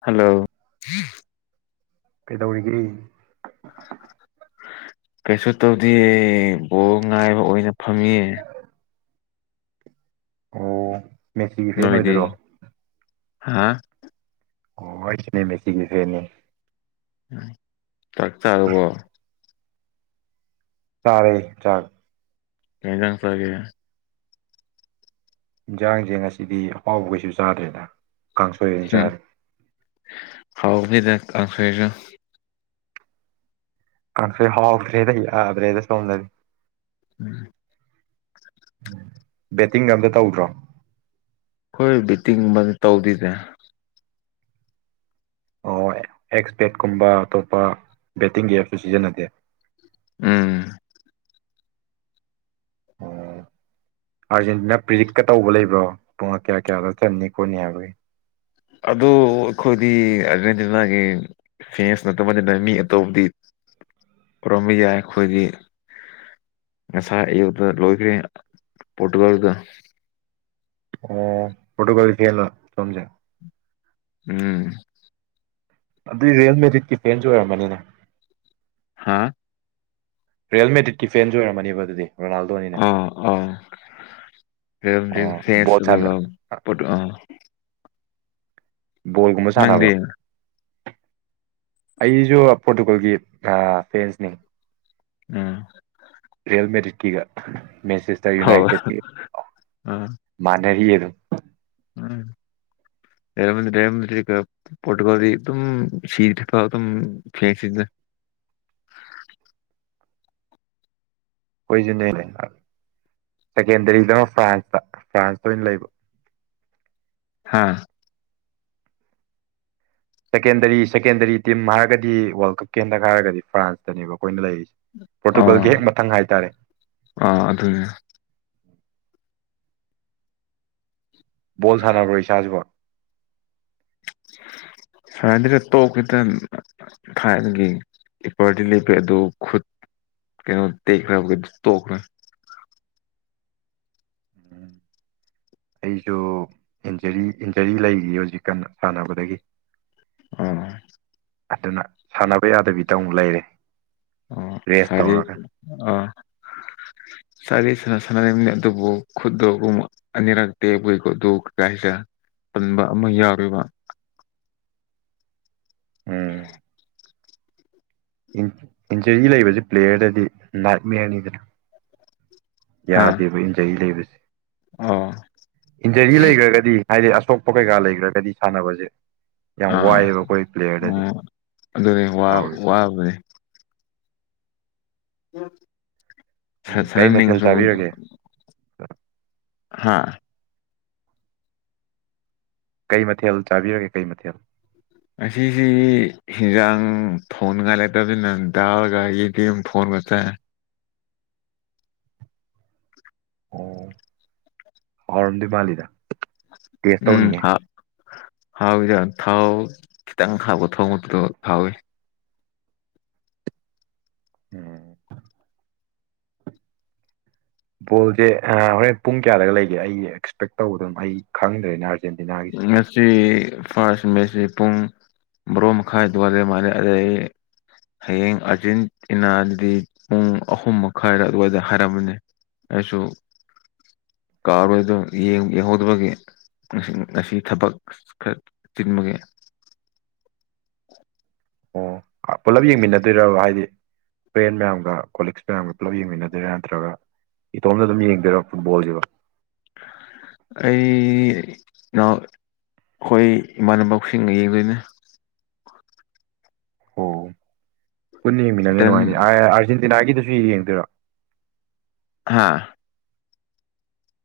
hello ꯀꯩꯗꯧꯔꯤꯒꯦ ꯀꯩꯁꯨ ꯇꯧꯗꯦꯌꯦ ꯕꯣꯜ ꯉꯥꯏꯕ ꯑꯣꯏꯅ ꯐꯝꯃꯤꯌꯦ ꯑꯣ ꯃꯦꯁꯤꯒꯤ ꯐꯦꯟ ꯅꯣꯏꯗꯤ ꯑꯣꯏꯗꯣꯏꯔꯣ ꯍꯥ ꯑꯣ [unintelligible] [unintelligible] ꯇꯥꯛ ꯆꯥꯔꯕꯣ ꯆꯥꯔꯦ ꯆꯥꯛ ꯀꯩ ꯍꯤꯟꯖꯥꯡ ꯆꯥꯒꯦ ꯍꯤꯟꯖꯥꯡꯁꯦ ꯉꯁꯤꯗꯤ ꯑꯍꯥꯎꯕ ꯀꯩꯁꯨ ꯆꯥꯗ꯭ꯔꯦꯗ ꯀꯥꯡꯁꯣꯏ ꯑꯣꯏ ꯎꯝ ꯆꯥꯔꯦ ꯍꯥꯎꯕꯅꯤꯗ ꯀꯥꯡꯁꯣꯏꯖꯨ ꯀꯥꯡꯁꯣꯏ ꯍꯥꯎꯇ꯭ꯔꯦꯗ ꯌꯥꯗ꯭ꯔꯦꯗ ꯁꯣꯝꯗ ꯎꯝ ꯕꯦꯠꯇꯤꯡ ꯑꯝꯇ ꯇꯧꯗ꯭ꯔꯣ ꯈꯣꯏ ꯕꯤꯇꯤꯡꯕ ꯇꯧꯗꯦꯗ ꯑꯣ ꯑꯦꯛꯁ ꯄꯦꯠꯀꯨꯝꯕ ꯑꯇꯣꯞꯄ ꯕꯦꯠꯇꯤꯡꯒꯤ ꯑꯦꯞꯁꯨ ꯁꯤꯖꯤꯟꯅꯗꯦ ꯎꯝ ꯑꯣ ꯑꯥꯔꯖꯦꯟꯇꯤꯅꯥ ꯄ꯭ꯔꯤꯛꯀ ꯇꯧꯕ ꯂꯩꯕ꯭ꯔꯣ ꯄꯨꯡ ꯀꯌꯥ ꯀꯌꯥꯗ ꯆꯟꯅꯤ ꯈꯣꯠꯅꯤ ꯍꯥꯏꯕꯒꯤ ꯑꯗꯨ ꯑꯈꯣꯏꯗꯤ ꯑꯔꯖꯦꯟꯇꯤꯅꯥꯒꯤ ꯐꯦꯟꯁ ꯅꯠꯇꯕꯅꯤꯅ ꯃꯤ ꯑꯇꯣꯞꯄꯗꯤ ꯄꯨꯔꯝꯕ ꯌꯥꯏ ꯈꯣꯏꯗꯤ ꯉꯁꯥꯏ ꯑꯌꯨꯛꯇ ꯂꯣꯏꯈ꯭ꯔꯦ ꯄꯣꯔꯇꯨꯒꯜꯗ ꯑꯣ ꯐꯣꯇꯣꯀꯥꯜ ꯐꯦꯟꯂ ꯁꯣꯝꯁꯦ ꯎꯝ ꯑꯗꯨꯗꯤ ꯔꯤꯌꯦꯜ ꯃꯦꯗꯔꯦꯛꯒꯤ ꯐꯦꯟꯁꯨ ꯑꯣꯏꯔꯝꯃꯅꯤꯅꯦ ꯍꯥꯥ ꯔꯤꯌꯦꯜ ꯃꯦꯗꯔꯤꯛꯀꯤ ꯐꯦꯟꯁꯨ ꯑꯣꯏꯔꯃꯅꯦꯕ ꯑꯗꯨꯗꯤ ꯔꯣꯅꯥꯜꯗꯣꯅꯤꯅ ꯑ ꯑꯦ ꯑ ꯑꯣ ꯕꯣꯜ ꯁꯥꯟꯅ [unintelligible] [unintelligible] ꯕꯣꯜꯒꯨꯝꯕ ꯅꯪꯗꯤ ꯁꯥꯟꯅꯕ꯭ꯔꯣ ꯑꯩꯁꯨ ꯄꯣꯔꯇꯨꯒꯜꯒꯤ ꯐꯦꯟꯁꯅꯤ ꯎꯝ ꯔꯤꯌꯦꯜ ꯃꯦꯗꯔꯤꯛꯀꯤꯒ ꯃꯦꯟꯁꯦꯁꯇꯔ ꯍꯣꯏ ꯌꯨꯅꯥꯏꯇꯦꯠꯀꯤ ꯑꯥ ꯃꯥꯟꯅꯔꯤꯌꯦ ꯑꯗꯨꯝ [inaudible] ꯔꯦꯟꯃꯦ ꯔꯦꯟꯃꯦ ꯄꯣꯇꯣꯀꯣꯜꯗꯤ ꯑꯗꯨꯝ ꯁꯤꯔꯤ ꯊ [unintelligible] ꯑꯗꯨꯝ ꯐ꯭ꯂꯁꯤꯗ ꯈꯣꯏꯁꯨꯅꯦꯅꯦ ꯁꯦꯀꯦꯟꯗꯔꯤꯗ ꯐ꯭ꯔꯥꯟꯁꯇ ꯐ꯭ꯔꯥꯟꯁꯇ ꯑꯣꯏꯅ ꯂꯩꯕ ꯍꯥꯥ ꯁꯦꯀꯦꯟꯗꯔꯤ ꯁꯦꯀꯦꯟꯗꯔꯤ ꯇꯤꯝ ꯍꯥꯏꯔꯒꯗꯤ ꯋꯥꯔꯜ ꯀꯞꯀꯤ ꯍꯟꯗꯛ ꯍꯥꯏꯔꯒꯗꯤ ꯐ꯭ꯔꯥꯟꯁꯇꯅꯦꯕ ꯑꯩꯈꯣꯏꯅ ꯂꯩꯔꯤꯁꯦ ꯑꯥ ꯄꯣꯔꯇꯨꯒꯜꯒꯤ ꯍꯦꯛ ꯃꯊꯪ ꯍꯥꯏꯇꯥꯔꯦ ꯑꯥ ꯑꯗꯨꯅꯦ ꯕꯣꯜ ꯁꯥꯟꯅꯕ꯭ꯔꯣ ꯢꯁꯥꯁꯤꯕꯣ ꯁꯥꯟꯅꯗꯦ ꯇꯣꯛꯈꯤꯗꯅ ꯊꯥꯏꯅꯒꯤ ꯀꯤꯄꯔꯇꯤ ꯂꯦꯞꯒꯦ ꯑꯗꯨ ꯈꯨꯠ ꯇꯦꯛꯄꯒꯤ ꯇꯣꯛꯈ꯭ꯔꯦ ꯑꯩꯁꯨ ꯏꯟꯖꯔꯤ ꯏꯟꯖꯔꯤ ꯂꯩꯔꯤ ꯍꯧꯖꯤꯛ ꯁꯥꯟꯅꯕꯗꯒꯤ ꯑꯥ ꯑꯗꯨꯅ ꯁꯥꯟꯅꯕ ꯌꯥꯗꯕꯤꯗ ꯑꯃꯨꯛ ꯂꯩꯔꯦ ꯑꯣ ꯔꯦꯁ ꯐꯔꯦ ꯇꯧꯔꯒ ꯑꯥ ꯑꯩꯗꯤ ꯁꯥꯟꯗꯤ ꯁꯥꯟꯅꯅꯤꯡ ꯑꯗꯨꯕꯨ ꯈꯠꯇ ꯑꯅꯤꯔꯛ ꯇꯦꯛꯄꯒꯤ ꯈꯨꯠꯇꯣ ꯀꯩ ꯍꯥꯢꯁꯤꯔ ꯇꯟꯕ ꯑꯃ ꯌꯥꯎꯔꯦꯕ ꯎꯝ ꯏꯟꯖꯔꯤ ꯂꯩꯕꯁꯤ ꯄ꯭ꯂꯦꯌꯔꯗꯗꯤ ꯅꯥꯛꯃꯦꯔꯅꯤꯗꯅ ꯍꯥ ꯌꯥꯗꯦꯕ ꯏꯟꯖꯔꯤ ꯂꯩꯕꯁꯦ ꯑꯣ ꯏꯟꯖꯔꯤ ꯂꯩꯈ꯭ꯔꯒꯗꯤ ꯍꯥꯏꯗꯤ ꯑꯁꯣꯛꯄ ꯀꯩꯀꯥ ꯂꯩꯈ꯭ꯔꯒꯗꯤ ꯁꯥꯟꯅꯕꯁꯦ ꯌꯥꯝ ꯑꯥ ꯋꯥꯏꯑꯦꯕ ꯑꯩꯈꯣꯏ ꯄ꯭ꯂꯦꯌꯔꯗꯗꯤ ꯑꯣ ꯑꯗꯨꯅꯦ ꯋꯥ ꯇꯧꯔꯤꯁꯦ ꯋꯥꯕꯅꯦ ꯎꯝ ꯀꯩ ꯃꯊꯦꯜ ꯁꯔꯦꯟꯗꯤꯁꯨ ꯆꯥꯕꯤꯔꯒꯦ [unintelligible] ꯍꯥꯥ ꯀꯩ ꯃꯊꯦꯜ ꯆꯥꯕꯤꯔꯒꯦ ꯀꯩ ꯃꯊꯦꯜ ꯉꯁꯤꯁꯦ ꯍꯟꯖꯥꯡ ꯊꯣꯡꯅꯤꯡꯉꯥꯏ ꯂꯩꯇꯕꯅꯤꯅ ꯗꯥꯜꯒ ꯌꯦꯟꯗꯦꯝꯒ ꯊꯣꯡꯉꯒ ꯆꯥꯢ ꯑꯣ ꯍꯧꯔꯝꯗꯧ ꯃꯥꯜꯂꯤꯗ ꯇꯦꯁ ꯎꯝ ꯇꯧꯅꯤꯡꯉꯦ ꯍꯥ ꯍꯥꯎ ꯊꯥꯎ ꯈꯤꯇꯪ ꯍꯥꯎꯕꯒ ꯊꯣꯡꯕꯗꯣ ꯍꯥꯎꯋꯤ ꯎꯝ ꯕꯣꯜꯁꯦ ꯍꯣꯔꯦꯟ ꯄꯨꯡ ꯀꯌꯥꯗꯒ ꯂꯩꯒꯦ ꯑꯩ ꯑꯦꯛꯁꯄꯦꯛ ꯇꯧꯕꯗ ꯑꯗꯨꯝ ꯑꯩ ꯈꯪꯗ꯭ꯔꯦꯅꯦ ꯑꯥꯔꯖꯦꯟꯇꯤꯅꯥꯒꯤ ꯉꯁꯤ ꯐꯥꯔꯁ ꯃꯦꯁꯤ ꯄꯨꯡ ꯕ꯭ꯔꯣ ꯃꯈꯥꯏ ꯑꯗꯨꯋꯥꯢꯗ ꯃꯥꯂꯦ ꯑꯗꯩ ꯍꯌꯦꯡ ꯑꯥꯔꯖꯦꯟꯇꯤꯅꯥꯗꯤ ꯄꯨꯡ ꯑꯍꯨꯝ ꯃꯈꯥꯏꯔ ꯑꯗꯨꯋꯥꯏꯗ ꯍꯥꯏꯔꯝꯕꯅꯤ ꯑꯩꯁꯨ ꯀꯥꯔꯣꯏꯗꯣ ꯌꯦꯡꯍꯧꯗꯕꯒꯤ ꯉ ꯉꯁꯤ ꯊꯕꯛ ꯈꯔ ꯆꯤꯟꯕꯒꯤ ꯑꯣ ꯄꯨꯂꯞ ꯌꯦꯡꯃꯤꯟꯅꯗꯣꯏꯔꯕ ꯍꯥꯏꯗꯤ ꯐ꯭ꯔꯦꯟ ꯃꯌꯥꯝꯒ ꯀꯣꯂꯤꯛꯁ ꯃꯌꯥꯝꯒ ꯄꯨꯂꯞ ꯌꯦꯡꯃꯤꯟꯅꯗꯔꯥ ꯅꯠꯇ꯭ꯔꯒ ꯏꯇꯣꯝꯇ ꯑꯗꯨꯝ ꯌꯦꯡꯗꯣꯏꯔ ꯐꯨꯠꯕꯣꯜꯁꯤꯕꯣ ꯑꯩ ꯢꯅꯥꯎ ꯑꯩꯈꯣꯏ ꯏꯃꯥꯟꯅꯕꯁꯤꯡꯒ ꯌꯦꯡꯗꯣꯏꯅꯦ ꯑꯣ ꯄꯨꯟꯅ ꯌꯦꯡꯃꯤꯟꯅꯕꯅꯤꯅ ꯏꯇꯟ ꯅꯨꯡꯉꯥꯏꯅꯤ ꯑꯥꯔꯖꯦꯟꯇꯤꯅꯥꯒꯤꯗꯨꯁꯨ ꯌꯦꯡꯗꯣꯏꯔꯥ ꯍꯥꯥ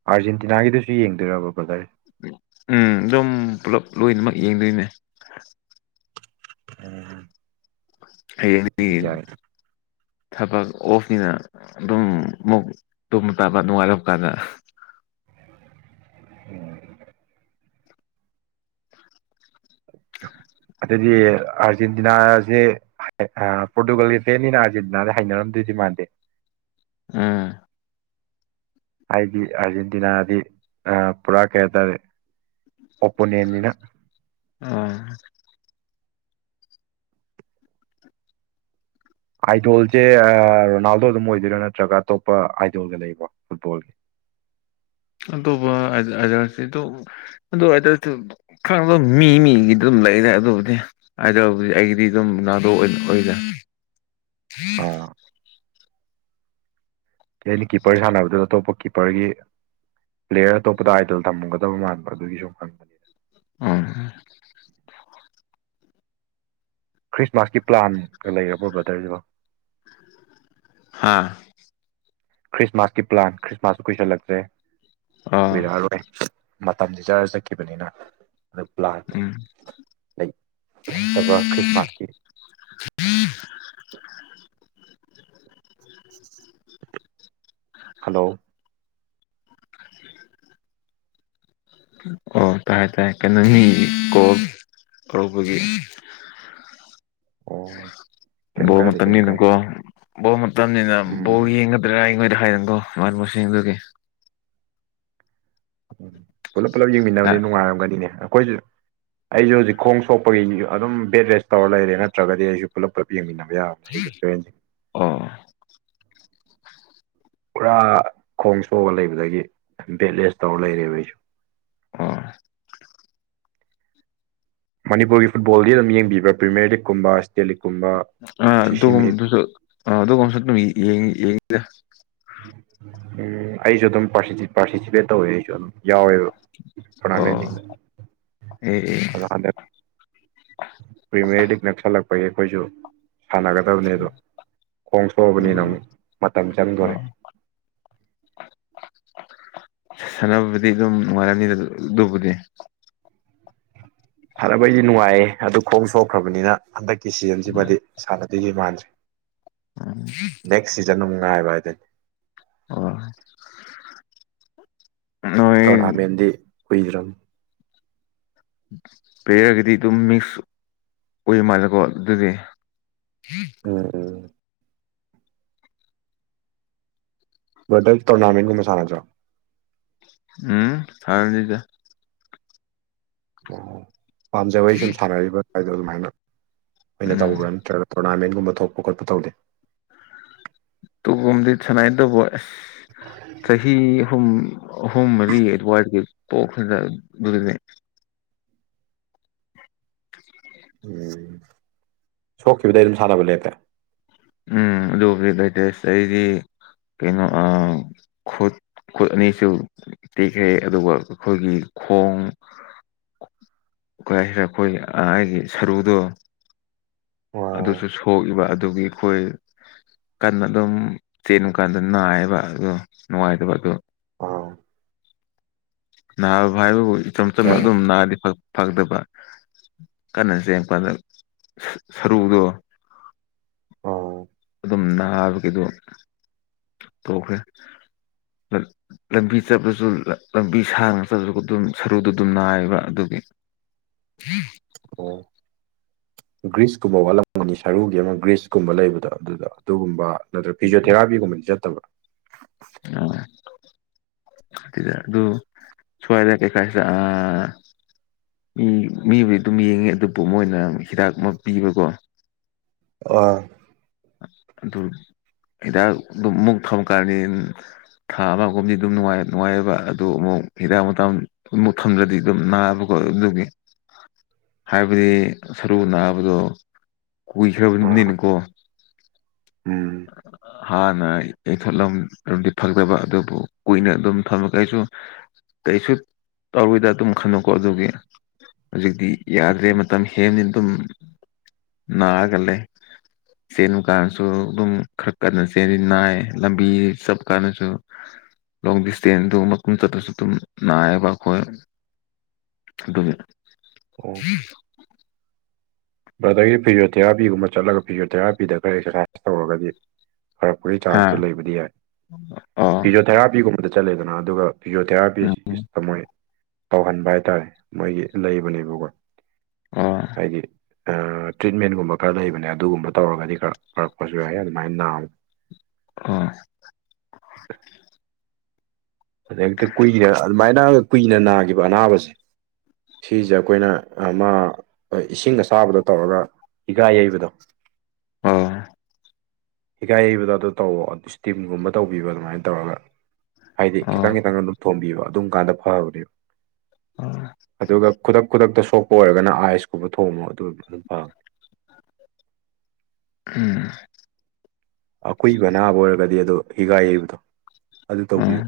ꯑꯥꯔꯖꯦꯟꯇꯤꯅꯥꯒꯤꯗꯨꯁꯨ ꯌꯦꯡꯗꯣꯏꯔꯕ ꯕ꯭ꯔꯗꯔ ꯎꯝ ꯑꯗꯨꯝ ꯄꯨꯂꯞ ꯂꯣꯏꯅꯃꯛ ꯌꯦꯡꯗꯣꯏꯅꯦ ꯎꯝ ꯍꯌꯦꯡꯗꯤ ꯑꯗꯨꯗꯤ ꯌꯥꯏ ꯊꯕꯛ ꯑꯣꯐꯅꯤꯅ ꯑꯗꯨꯝ ꯃꯨꯛ ꯇꯨꯝꯅ ꯇꯥꯕ ꯅꯣꯡꯉꯥꯜꯂꯛꯒꯥꯟꯗ ꯀꯥꯟꯗ ꯎꯝ [inaudible] ꯑꯗꯨꯗꯤ ꯑꯥꯔꯖꯦꯟꯇꯤꯅꯥꯁꯦ ꯄꯣꯔꯇꯨꯒꯜꯒꯤ ꯐꯦꯟꯅꯤꯅ ꯑꯥꯔꯖꯦꯟꯇꯤꯅꯥꯗ ꯍꯩꯅꯅꯔꯝꯗꯣꯏꯗꯤ ꯃꯥꯟꯗꯦ ꯑꯝ ꯍꯥꯏꯗꯤ ꯑꯥꯔꯖꯦꯟꯇꯤꯅꯥꯗꯤ ꯄꯨꯔꯥ ꯀꯩ ꯍꯥꯏꯇꯥꯔꯦ ꯑꯣꯄꯣꯅꯦꯟꯅꯤꯅ ꯑꯝ ꯑꯥꯏꯗꯣꯜꯁꯦ ꯔꯣꯅꯥꯜꯗꯣ ꯑꯗꯨꯝ ꯑꯣꯏꯗꯣꯏꯔꯥ ꯅꯠꯇ꯭ꯔꯒ ꯑꯇꯣꯞꯄ ꯑꯥꯏꯗꯣꯜꯒ ꯂꯩꯕ꯭ꯔꯣ ꯐꯨꯠꯕꯣꯜꯒꯤ ꯑꯇꯣꯞꯁꯤ [unintelligible] ꯑꯗꯨꯗ ꯈꯪꯗꯦ ꯃꯤ ꯃꯤꯒꯤꯗ ꯑꯗꯨꯝ ꯂꯩꯔꯦ ꯑꯗꯨꯕꯨꯗꯤ [unintelligible] ꯑꯩꯒꯤꯗꯤ ꯑꯗꯨꯝ ꯔꯣꯅꯥꯜꯗꯣ ꯑꯣꯢꯔꯦ ꯑꯥ ꯑꯩꯅ ꯀꯤꯞꯄꯔ ꯁꯥꯟꯅꯕꯗꯨꯗ ꯑꯇꯣꯞꯄ ꯀꯤꯞꯄꯔꯒꯤ ꯄ꯭ꯂꯦꯌꯔ ꯑꯇꯣꯞꯄꯗ ꯑꯥꯏꯗꯜ ꯊꯝꯒꯗꯕ ꯃꯥꯟꯕ ꯑꯗꯨꯒꯤ ꯁꯨꯝ ꯍꯪꯕ ꯑꯝ ꯈ꯭ꯔꯤꯁꯃꯥꯁꯀꯤ ꯄ꯭ꯂꯥꯟꯒ ꯂꯩꯔꯕꯣ ꯕ꯭ꯔꯗꯔꯁꯤꯕꯣ ꯍꯥꯥ ꯈ꯭ꯔꯤꯁꯃꯥꯁꯀꯤ ꯄ꯭ꯂꯥꯟ ꯈ꯭ꯔꯤꯃꯥꯁꯁꯨ ꯀꯨꯏꯁꯜꯂꯛꯇ꯭ꯔꯦ ꯑꯥ ꯌꯥꯔꯣꯏ ꯃꯇꯝꯗꯤ ꯆꯔ ꯆꯠꯈꯤꯕꯅꯤꯅ ꯑꯗꯨ ꯄ꯭ꯂꯥꯟ ꯎꯝ ꯂꯩ ꯂꯩꯇꯕ꯭ꯔꯥ ꯈ꯭ꯔꯤꯁꯃꯥꯁꯀꯤ ꯍꯜꯂꯣ ꯍꯜꯂꯣ ꯇꯥꯔꯦ ꯇꯥꯔꯦ ꯀꯩꯅꯣ ꯃꯤ ꯀꯣꯜ ꯇꯧꯔꯛꯄꯒꯤ ꯑꯣ ꯀꯩꯝ ꯕꯣꯜ ꯀꯥꯏꯗꯦ ꯀꯩꯝ ꯀꯥꯏꯗꯦ ꯃꯇꯝꯅꯤꯗꯪꯀꯣ ꯕꯣꯛ ꯃꯇꯝꯅꯤꯅ ꯕꯣ ꯎꯝ ꯌꯦꯡꯒꯗ꯭ꯔꯥ ꯑꯩꯉꯣꯏꯗ [unintelligible] ꯃꯔ [unintelligible] ꯃꯁꯤꯡꯗꯨꯒꯤ ꯎꯝ ꯄꯨꯂꯞ ꯄꯨꯂꯞ ꯑ ꯌꯦꯡꯃꯤꯟꯅꯕꯅꯤꯅ ꯅꯨꯡꯉꯥꯏꯔꯝꯒꯅꯤꯅꯦ ꯑꯩꯈꯣꯏꯁꯨ ꯑꯩꯁꯨ ꯍꯧꯖꯤꯛ ꯈꯣꯡ ꯁꯣꯛꯄꯒꯤ ꯑꯗꯨꯝ ꯕꯦꯠ ꯔꯦꯁ ꯇꯧꯔ ꯂꯩꯔꯦ ꯅꯠꯇ꯭ꯔꯒꯗꯤ ꯑꯩꯁꯨ ꯄꯨꯂꯞ ꯄꯨꯂꯞ ꯌꯦꯡꯃꯤꯟꯅꯕ ꯌꯥꯕꯅꯤ ꯐ [unintelligible] ꯑꯣ ꯄꯨꯔꯥ ꯈꯣꯡ ꯁꯣꯛꯑ ꯂꯩꯕꯗꯒꯤ ꯕꯦꯠꯂꯦꯖ ꯇꯧꯔ ꯂꯩꯔꯦꯕ ꯑꯩꯁꯨ ꯑꯣ ꯃꯅꯤꯄꯨꯔꯒꯤ ꯐꯨꯠꯕꯣꯜꯒꯤ ꯑꯗꯨꯝ ꯌꯦꯡꯕꯤꯕ꯭ꯔꯥ ꯄ꯭ꯔꯤꯃꯤꯌꯔ ꯂꯤꯛꯀꯨꯝꯕ ꯏꯁꯇꯦꯠ ꯂꯤꯛꯀꯨꯝꯕ ꯑꯥ ꯁꯤꯁꯤꯃꯤꯠ ꯑꯗꯨꯒꯨꯝꯁꯨ ꯑ ꯑꯗꯨꯒꯨꯝꯁꯨ ꯑꯗꯨꯝ ꯌꯦ ꯌꯦꯡꯉꯤꯗ ꯎꯝ ꯑꯩꯁꯨ ꯑꯗꯨꯝ ꯄꯥꯔꯇꯤꯁꯤꯄꯦꯠ ꯇꯧꯋꯦ ꯑꯩꯁꯨ ꯑꯗꯨꯝ ꯌꯥꯎꯋꯦꯕ ꯑꯣ ꯇꯣꯔꯅꯃꯦꯟꯁꯤꯡꯗ ꯑꯦ ꯑꯦ ꯃꯃꯥꯡꯗ ꯄ꯭ꯔꯤꯃꯤꯌꯔ ꯂꯤꯛ ꯅꯛꯁꯜꯂꯛꯄꯒꯤ ꯑꯩꯈꯣꯏꯁꯨ ꯁꯥꯟꯅꯒꯗꯕꯅꯦ ꯑꯗꯣ ꯈꯣꯡ ꯁꯣꯛꯑꯕꯅꯤꯅ ꯑꯣ ꯑꯃꯨꯛ ꯃꯇꯝ ꯆꯪꯗꯣꯔꯦ ꯑꯣ [inaudible] ꯁꯥꯟꯅꯕꯕꯨꯗꯤ ꯑꯗꯨꯝ ꯅꯨꯡꯉꯥꯢꯔꯝꯅꯤꯗ ꯑꯗꯨꯕꯨꯗꯤ ꯁꯥꯟꯅꯕꯩꯗꯤ ꯅꯨꯡꯉꯥꯏꯌꯦ ꯑꯗꯨ ꯈꯣꯡ ꯁꯣꯛꯈ꯭ꯔꯕꯅꯤꯅ ꯍꯟꯗꯛꯀꯤ ꯁꯤꯖꯟꯁꯤꯃꯗꯤ ꯁꯥꯟꯅꯗꯣꯏꯗꯤ ꯃꯥꯟꯗ꯭ꯔꯦ ꯎꯝ ꯅꯦꯛꯁ ꯁꯤꯖꯟ ꯑꯃꯨꯛ ꯉꯥꯏꯕ ꯍꯥꯏꯗꯨꯅꯤ ꯑꯣ ꯅꯣꯏ ꯇꯣꯔꯅꯥꯃꯦꯟꯗꯤ ꯀꯨꯏꯗ꯭ꯥꯔꯝ ꯄ꯭ꯂꯦꯌꯥꯔꯒꯤꯗꯤ ꯑꯗꯨꯝ ꯃꯤꯛꯁ ꯑꯣꯏ ꯃꯥꯜꯂꯦꯀꯣ ꯑꯗꯨꯗꯤ ꯎꯝ ꯎꯝ ꯕꯗꯔ ꯇꯣꯔꯅꯥꯃꯦꯟꯒꯨꯝꯕ ꯁꯥꯟꯅꯗ꯭ꯔꯣ ꯎꯝ ꯁꯥꯟꯅꯗꯦꯗ ꯑꯣ ꯄꯥꯝꯖꯕꯩ ꯁꯨꯝ ꯁꯥꯟꯅꯔꯤꯕ ꯍꯥꯢꯗꯣ ꯑꯗꯨꯃꯥꯏꯅ ꯑꯣꯏꯅ ꯎꯝ ꯇꯧꯕ꯭ꯔꯥ ꯅꯠꯇ꯭ꯔꯒ ꯇꯣꯔꯅꯥꯃꯦꯟꯒꯨꯝꯕ ꯊꯣꯛꯄ ꯈꯣꯠꯄ ꯇꯧꯗꯦ ꯇꯨꯒꯨꯝꯗꯤ ꯁꯥꯟꯅꯩ ꯑꯗꯨꯕꯨ ꯑꯁ ꯆꯍꯤ ꯑꯍꯨꯝ ꯑꯍꯨꯝ ꯃꯔꯤ ꯑꯦ ꯋꯥꯏ ꯄꯣꯛ [unintelligible] [unintelligible] [inaudible] ꯎꯝ ꯁꯣꯛꯈꯤꯕꯗꯩ ꯑꯗꯨꯝ ꯁꯥꯟꯅꯕ ꯂꯦꯞꯄꯦ ꯎꯝ ꯑꯗꯨꯕꯒꯤ [unintelligible] ꯀꯇꯦꯁꯗꯤ ꯀꯩꯅꯣ ꯈꯨꯠ ꯈꯨꯠ ꯑꯅꯤꯁꯨ ꯇꯦꯛꯈ꯭ꯔꯦ ꯑꯗꯨꯒ ꯑꯩꯈꯣꯏꯒꯤ ꯈꯣꯡ ꯀꯩ ꯍꯥꯢꯁꯤꯔꯥ ꯑꯩꯈꯣꯏ ꯑꯩꯒꯤ ꯁꯔꯨꯗꯣ ꯑꯣ ꯑꯗꯨꯁꯨ ꯁꯣꯛꯏꯕ ꯑꯗꯨꯒꯤ ꯑꯩꯈꯣꯏ ꯀꯟꯅ ꯑꯗꯨꯝ ꯆꯦꯟꯕꯀꯥꯟꯗ ꯅꯥꯏꯌꯦꯕ ꯑꯗꯣ ꯅꯨꯡꯉꯥꯏꯇꯕ ꯑꯗꯣ ꯑꯣ ꯅꯥꯕ ꯍꯥꯏꯕꯕꯨ ꯏꯆꯝ ꯆꯝꯅ ꯑꯗꯨꯝ ꯅꯥꯔꯗꯤ ꯐꯒꯗꯕ ꯀꯟꯅ ꯆꯦꯟꯕꯗ ꯁꯔꯨꯗꯣ ꯑꯣ ꯑꯗꯨꯝ ꯅꯥꯕꯒꯤꯒꯣ ꯇꯣꯛꯈ꯭ꯔꯦ ꯂꯝꯕꯤ ꯆꯠꯂꯁꯨ ꯂꯝꯕꯤ ꯏꯁꯥ ꯉꯥꯛꯇ ꯆꯟꯂꯁꯨ ꯑꯗꯨꯝ ꯁꯔꯨꯗꯣ ꯑꯗꯨꯝ ꯅꯥꯏꯌꯦꯕ ꯑꯗꯨꯒꯤ ꯑꯣ ꯒ꯭ꯔꯤꯁꯀꯨꯝꯕ ꯋꯥꯠꯂꯝꯒꯅꯤ ꯁꯔꯨꯒꯤ ꯑꯃ ꯒ꯭ꯔꯤꯁꯀꯨꯝꯕ ꯂꯩꯕꯗꯣ ꯑꯗꯨꯗ ꯑꯗꯨꯒꯨꯝꯕ ꯅꯠꯇ꯭ꯔꯒ ꯐꯤꯖꯥ ꯊꯦꯔꯥꯄꯤꯒꯨꯝꯕꯗꯤ ꯆꯠꯇꯕ꯭ꯔꯥ ꯑꯗꯨ ꯁꯋꯥꯏ ꯌꯥ [unintelligible] ꯀꯦ ꯀꯥꯏꯁ ꯑ ꯃꯤ ꯃꯤꯕꯨꯗꯤ ꯑꯗꯨꯝ ꯌꯦꯡꯉꯤ ꯑꯗꯨꯕꯨ ꯃꯣꯏꯅ ꯍꯤꯗꯥꯛ ꯑꯃ ꯄꯤꯕꯀꯣ ꯑꯥ ꯑꯗꯨ ꯍꯤꯗꯥꯛ ꯑꯗꯨꯝ ꯃꯨꯛ [unintelligible] ꯊꯃꯀꯥꯟꯅꯤ ꯊꯥ ꯑꯃꯒꯨꯝꯕꯗꯤ ꯑꯗꯨꯝ ꯅꯨꯡꯉꯥꯏ ꯅꯨꯡꯉꯥꯏꯑꯦꯕ ꯑꯗꯨ ꯑꯃꯨꯛ ꯍꯤꯗꯥꯛ ꯃꯇ ꯑꯃꯨꯛ ꯊꯝꯗ꯭ꯔꯗꯤ ꯑꯗꯨꯝ ꯅꯥꯕꯀꯣ ꯑꯗꯨꯒꯤ ꯍꯥꯏꯕꯗꯤ ꯁꯔꯨ ꯅꯥꯕꯗꯣ ꯑ ꯀꯨꯏꯈ꯭ꯔꯕꯅꯤꯅꯀꯣ ꯎꯝ [inaudible] ꯍꯥꯟꯅ ꯌ [unintelligible] ꯊꯣꯂꯝꯗꯤ ꯐꯪꯗꯕ ꯑꯗꯨꯕꯨ ꯀꯨꯏꯅ ꯑꯗꯨꯝ ꯊꯝꯃꯒꯩꯁꯨ ꯀꯩꯁꯨ ꯇꯧꯔꯣꯏꯗ ꯑꯗꯨꯝ ꯈꯜꯕꯀꯣ ꯑꯗꯨꯒꯤ ꯍꯧꯖꯤꯛꯇꯤ ꯌꯥꯗ꯭ꯔꯦ ꯃꯇꯝ ꯍꯦꯜꯂꯦꯅ ꯑꯗꯨꯝ ꯅꯥꯔꯒꯥ ꯂꯩ ꯆꯦꯅꯨꯀꯥꯁꯨ ꯄꯨꯡ ꯈꯔ ꯀꯟꯅ ꯆꯦꯔꯤ ꯅꯥꯏ ꯂꯝꯕꯤ ꯆꯠꯄ ꯀꯥꯟꯗꯁꯨ ꯂꯣꯡ ꯗꯤꯁꯇꯦꯟꯗꯨ ꯃꯀꯨꯡ ꯆꯠꯄꯁꯨ ꯑꯗꯨꯝ ꯅꯥꯏꯌꯦꯕ ꯑꯩꯈꯣꯏ ꯑꯗꯨꯒꯤ ꯑꯣ ꯕ꯭ꯔꯗꯔꯒꯤ ꯐꯤꯖꯣꯊꯦꯔꯥꯄꯤꯒꯨꯝꯕ ꯆꯠꯂꯒ ꯐꯤꯖꯣꯊꯦꯔꯥꯄꯤꯗ ꯈꯔ ꯑꯦꯛꯁꯔꯁꯥꯏꯁ ꯇꯧꯔꯒꯗꯤ ꯐꯔꯛꯄꯒꯤ ꯍꯥ ꯆꯥꯟꯁꯇꯨ ꯂꯩꯕꯗꯤ ꯌꯥꯏ ꯑꯣ ꯐꯤꯁꯣ ꯊꯦꯔꯥ ꯄꯤꯒꯨꯝꯕꯗ ꯆꯠꯂꯦꯗꯅ ꯑꯗꯨꯒ ꯎꯝ ꯐꯤꯖꯣꯑꯣꯊꯦꯔꯥꯄꯤꯁꯤꯇ ꯃꯣꯏ ꯇꯧꯍꯟꯕ ꯍꯥꯏꯇꯥꯔꯦ ꯃꯣꯏꯒꯤ ꯂꯩꯕꯅꯦꯕꯀꯣ ꯑꯣ ꯍꯥꯏꯗꯤ ꯑꯥ ꯇ꯭ꯔꯤꯠꯃꯦꯟꯒꯨꯝꯕ ꯈꯔ ꯂꯩꯕꯅꯦ ꯑꯗꯨꯒꯨꯝꯕ ꯇꯧꯔꯒꯗꯤ ꯈꯔ ꯐꯔꯛꯄꯁꯨ ꯌꯥꯏ ꯑꯗꯨꯃꯥꯏꯟ ꯅꯥꯕ ꯑꯥ ꯑꯗꯩ ꯍꯦꯛꯇ ꯀꯨꯏꯅ ꯑꯗꯨꯃꯥꯏꯅ ꯀꯨꯏꯅ ꯅꯥꯈꯤꯕ ꯑꯅꯥꯕꯁꯦ ꯁꯤꯁꯦ ꯑꯩꯈꯣꯏꯅ ꯑꯃꯥ ꯏꯁꯤꯡ ꯑꯁꯥꯕꯗ ꯇꯧꯔꯒ ꯍꯤꯒꯥ ꯌꯩꯕꯗꯣ ꯑꯣ ꯍꯤꯒꯥꯏ ꯍꯩꯕꯗꯣ ꯑꯗꯨ ꯇꯧꯋꯣ ꯏꯁꯇꯤꯝꯒꯨꯝꯕ ꯇꯧꯕꯤꯕ ꯑꯗꯨꯃꯥꯏꯅ ꯇꯧꯔꯒ ꯍꯥꯏꯗꯤ ꯑꯣ ꯈꯤꯇꯪ ꯈꯤꯇꯪ ꯑꯗꯨꯝ ꯊꯣꯝꯕꯤꯕ ꯑꯗꯨꯝ ꯀꯥꯟꯗ ꯐꯕꯅꯦꯕ ꯑꯣ ꯑꯗꯨꯒ ꯈꯨꯗꯛ ꯈꯨꯗꯛꯇ ꯁꯣꯛꯄ ꯑꯣꯏꯔꯒꯅ ꯑꯥꯏꯁꯀꯨꯝꯕ ꯊꯣꯡꯕꯣ ꯑꯗꯨ ꯑꯗꯨꯝ ꯐꯥꯥ ꯎꯝ ꯑꯀꯨꯏꯕ ꯑꯅꯥꯕ ꯑꯣꯏꯔꯒꯗꯤ ꯑꯗꯨ ꯍꯤꯒꯥꯏ ꯌꯩꯕꯗꯣ ꯑꯗꯨ ꯎꯝ ꯇꯧꯕꯤꯌꯨ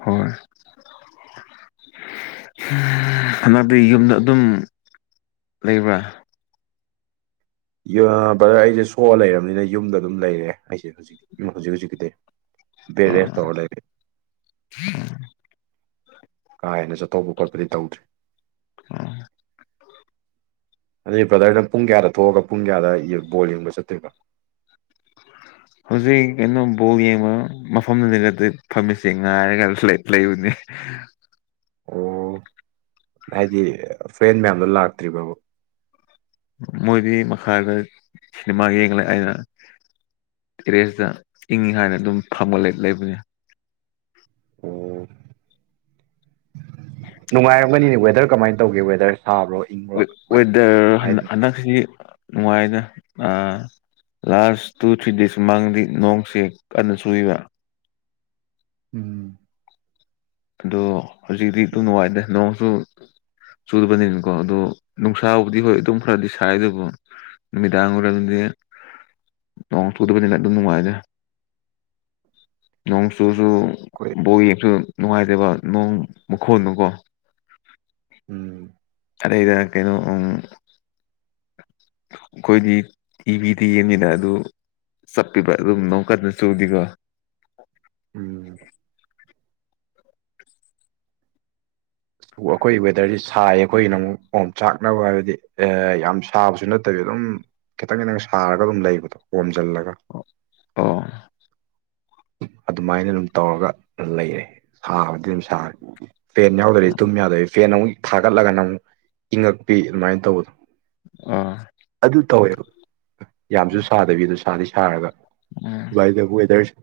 ꯍꯣꯏ ꯍꯟꯗꯛꯇꯤ ꯌꯨꯝꯗ ꯑꯗꯨꯝ ꯂꯩꯕ꯭ꯔꯥ ꯌꫭ ꯕ꯭ꯔꯗꯔ ꯑꯩꯁꯦ ꯁꯣꯛꯑ ꯂꯩꯔꯕꯅꯤꯅ ꯌꯨꯝꯗ ꯑꯗꯨꯝ ꯂꯩꯔꯦ ꯑꯩꯁꯦ ꯍꯧꯖꯤ ꯍꯧꯖꯤꯛꯀꯤꯗꯤ ꯕꯦꯔꯦꯁ ꯑꯣ ꯇꯧ ꯂꯩꯔ [inaudible] ꯀꯥ ꯍꯦꯟꯅ ꯆꯠꯊꯧꯕ ꯈꯣꯠꯄꯗꯤ ꯇꯧꯗ꯭ꯔꯤ ꯑꯥ ꯑꯗꯩ ꯕ꯭ꯔꯗꯔꯅ ꯄꯨꯡ ꯀꯌꯥꯗ ꯊꯣꯛꯑꯒ ꯄꯨꯡ ꯀꯌꯥꯗ ꯌꯨꯠ ꯕꯣꯜ ꯌꯦꯡꯕ ꯆꯠꯇꯣꯏꯕ ꯍꯧꯖꯤꯛ ꯀꯩꯅꯣ ꯕꯣꯜ ꯌꯦꯡꯕ ꯃꯐꯝꯗꯨꯗ ꯐꯝꯃꯤꯠꯁꯦ ꯉꯥꯏꯔꯒ ꯂꯩ ꯂꯩꯕꯅꯦ [inaudible] ꯑꯣ ꯍꯥꯏꯗꯤ ꯐ꯭ꯔꯦꯟ ꯃꯌꯥꯝꯗꯣ ꯂꯥꯛꯇ꯭ꯔꯤꯕꯕ ꯃꯣꯏꯗꯤ ꯃꯈꯥꯗ ꯁꯤꯃꯥ ꯌꯦꯡꯂꯩ ꯑꯩꯅꯥ ꯇꯔꯦꯁꯇ ꯏꯪꯉꯤ ꯍꯥꯏꯅ ꯑꯗꯨꯝ ꯐꯪꯃꯥ ꯂꯩ ꯂꯩꯕꯅꯦ ꯑꯣ ꯅꯨꯡꯉꯥꯏꯔꯝꯒꯅꯤꯅꯦ ꯋꯦꯗꯔ ꯀꯃꯥꯏ ꯇꯧꯒꯦ ꯋꯦꯗꯔ ꯁꯥꯕ꯭ꯔꯣ ꯏꯪꯕ꯭ꯔꯣ ꯋꯦ ꯑꯗꯨꯃꯥꯏꯅ ꯋꯦꯗꯔ ꯍꯟ ꯍꯥꯏꯗꯤ ꯍꯟꯗꯛꯁꯤ ꯅꯨꯡꯉꯥꯏꯅ ꯑꯥ ꯂꯥꯁ ꯇꯨ ꯊ꯭ꯔꯤ ꯗꯦꯖ ꯃꯃꯥꯡꯗꯤ ꯅꯣꯡꯁꯦ ꯀꯟꯅ ꯆꯨꯏꯕ ꯎꯝ ꯑꯗꯣ ꯍꯧꯖꯤꯛꯇꯤ ꯑꯗꯨ ꯅꯨꯡꯉꯥꯏꯗ ꯅꯣꯡꯁꯨ ꯆꯨꯕꯔꯥꯕꯅꯤꯅꯀꯣ ꯑꯗꯣ ꯅꯨꯡꯁꯥꯕꯨꯗꯤ ꯍꯣꯏ ꯑꯗꯨꯝ ꯈꯔꯗꯤ ꯁꯥꯏ ꯑꯗꯨꯕꯨ ꯅꯨꯃꯤꯗꯥꯡ ꯋꯥꯏꯔꯝꯗꯤ ꯅꯣꯡ ꯆꯨꯗꯕꯅꯤꯅꯥ ꯑꯗꯨꯝ ꯅꯨꯡꯉꯏꯔꯦ ꯅꯣꯡ ꯆꯨꯁꯨ ꯑꯩꯈꯣꯏ ꯕꯣꯜ ꯌꯦꯡꯁꯨ ꯅꯨꯡꯉꯥꯏꯇꯦꯕ ꯅꯣꯡ ꯃꯈꯣꯟꯅꯀꯣ ꯎꯝ ꯑꯗꯩꯗ ꯀꯩꯅꯣ ꯎ ꯑꯈꯣꯏꯗꯤ ꯇꯤꯚꯤꯗ ꯌꯦꯡꯅꯤꯅ ꯑꯗꯨ ꯆꯠꯄꯤꯕ ꯔꯨꯝ ꯑꯃꯣꯛ ꯀꯟꯅ ꯆꯨꯒꯤꯒꯣ ꯎꯝ ꯕ‌ꯣ ꯑꯩꯈꯣꯏ ꯋꯦꯗꯔꯁꯤ ꯁꯥꯏ ꯑꯩꯈꯣꯏꯒꯤꯅ ꯑꯃꯨꯛ ꯑꯣꯝꯆꯥꯛꯅꯕ ꯍꯥꯏꯕꯗꯤ ꯑ ꯌꯥꯝ ꯁꯥꯕꯁꯨ ꯅꯠꯇꯕꯤ ꯑꯗꯨꯝ ꯈꯤꯇꯪ ꯈꯤꯇꯪ ꯁꯥꯔꯒ ꯑꯗꯨꯝ ꯂꯩꯕꯗꯣ ꯑꯣꯝꯖꯤꯜꯂꯒ ꯑꯣ ꯑꯗꯨꯃꯥꯏꯅ ꯑꯗꯨꯝ ꯇꯧꯔꯒ ꯂꯩꯔꯦ ꯁꯥꯕꯗꯤ ꯑꯗꯨꯝ ꯁꯥꯔ ꯐꯦꯟ ꯌꯥꯎꯗꯗꯤ ꯇꯨꯝ ꯌꯥꯗꯋꯤ ꯐꯦꯟ ꯑꯃꯨꯛ ꯊꯥꯒꯠꯂꯒꯅ ꯑꯃꯨꯛ ꯏꯪꯉꯛꯄꯤ ꯑꯗꯨꯃꯥꯏꯅ ꯇꯧꯕꯗꯣ ꯑ ꯑꯗꯨ ꯇꯧꯋꯦꯕ ꯌꯥꯝꯁꯨ ꯁꯥꯗꯕꯤ ꯑꯗꯣ ꯁꯥꯗꯤ ꯁꯥꯔꯒ ꯎꯝ ꯑꯗꯨꯃꯥꯏ ꯇꯧꯕ ꯋꯦꯗꯔꯁ‌ꯦ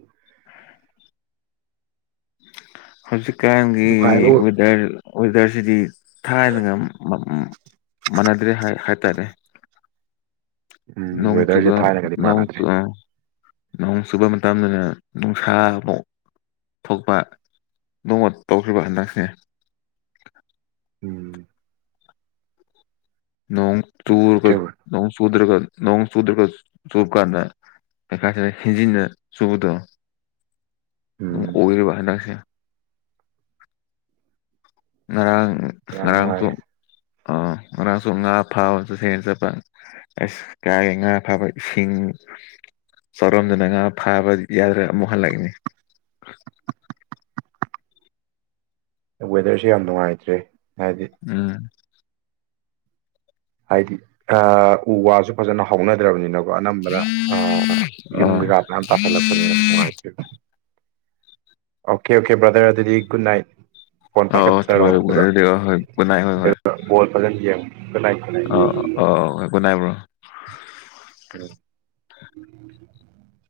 ꯍꯧꯖꯤꯛꯀꯥꯟꯒꯤ ꯅꯨꯡꯉꯥꯏꯕ ꯋꯦꯗꯔ ꯋꯦꯗꯔꯁꯤꯗꯤ ꯊꯥꯏꯅꯒ ꯃ ꯃꯥ ꯃꯥꯟꯅꯗ꯭ꯔꯦ ꯍꯥꯏ ꯍꯥꯏꯇꯥꯔꯦ [inaudible] ꯅꯣꯡ ꯋꯦꯗꯔꯁꯦ ꯆꯨꯕ ꯊꯥꯏꯅꯒꯗꯤ ꯅꯣꯡ ꯃꯥꯟꯅꯗ꯭ꯔꯦ ꯆꯨ ꯑꯥ ꯅꯣꯡ ꯆꯨꯕ ꯃꯇꯝꯗꯅ ꯅꯨꯡꯁꯥ ꯑꯃꯨꯛ ꯊꯣꯛꯄ ꯅꯣꯡꯃ ꯇꯧꯈ꯭ꯔ‌ꯦꯕ ꯍꯟꯗꯛꯁꯦ ꯎꯝ ꯅꯣꯡ ꯆꯨꯔꯒ ꯅꯣꯡ ꯆꯨꯗ꯭ꯔꯒ ꯅꯣꯡ ꯆꯨꯗ꯭ꯔꯒ ꯆꯨꯀꯥꯟꯗ [unintelligible] ꯁꯤꯗ ꯍꯦꯟꯖꯤꯟꯅ ꯆꯨꯕꯗꯣ ꯑꯗꯨꯝ ꯎꯝ ꯑꯣꯏꯔꯤꯕ ꯍꯟꯗꯛꯁꯦ ꯉꯔꯥꯡ ꯌꯥꯝ ꯅꯨꯡꯉꯥꯏ ꯉꯔꯥꯡꯁꯨ ꯑ ꯉꯔꯥꯡꯁꯨ ꯉꯥ ꯐꯥꯕ ꯆꯠꯁꯦꯟ ꯆꯠꯄ ꯑꯁ ꯀꯥꯏꯗꯩ ꯉꯥ ꯐꯥꯕ ꯏꯁꯤꯡ ꯆꯥꯎꯔꯝꯗꯅ ꯉꯥ ꯐꯥꯕ ꯌꯥꯗ꯭ꯔꯦ ꯑꯃꯨꯛ ꯍꯜꯂꯛꯏꯅꯤ ꯑ ꯋꯦꯗꯔꯁ‌ꯦ ꯌꯥꯝ ꯅꯨꯡꯉꯥꯏꯇ꯭ꯔꯦ ꯍꯥꯏꯗꯤ ꯎꯝ ꯍꯥꯏꯗꯤ ꯑ ꯎ ꯋꯥꯁꯨ ꯐꯖꯅ ꯍꯧꯥꯎꯅꯗ꯭ꯔꯕꯅꯤꯅ ꯁꯨ ꯑꯅꯝꯕꯅ ꯑ ꯌꯨꯝ ꯑꯣ ꯀꯩꯀꯥ ꯃꯌꯥꯝ ꯇꯥꯁꯜꯂꯛꯄꯅꯤꯅ ꯅꯨꯡꯉꯥꯏꯇ꯭ꯔ‌ꯦ ꯑꯣꯀꯦ ꯑꯣꯀꯦ ꯕ꯭ꯔꯗꯔ ꯑꯗꯨꯗꯤ ꯒꯨꯠ ꯅꯥꯏꯠ ꯐꯣꯟ ꯑꯧ ꯑꯧ ꯄꯥꯏꯈꯠꯆꯔꯣ ꯊꯕꯥꯛ ꯑꯗꯨꯒ ꯍꯣꯏ ꯒꯨꯠ ꯅꯥꯏꯠ ꯍꯣꯏ ꯀꯩꯅ‌ꯣ ꯕꯣꯜ ꯐꯖꯅ ꯌꯦꯡꯉ‌ꯣ ꯒꯨꯠꯅꯥꯏꯠ ꯑꯣ ꯑꯣ ꯍꯣ ꯒꯨꯠꯅꯥꯏꯠ ꯕ꯭ꯔꯣ ꯎꯝ [unintelligible]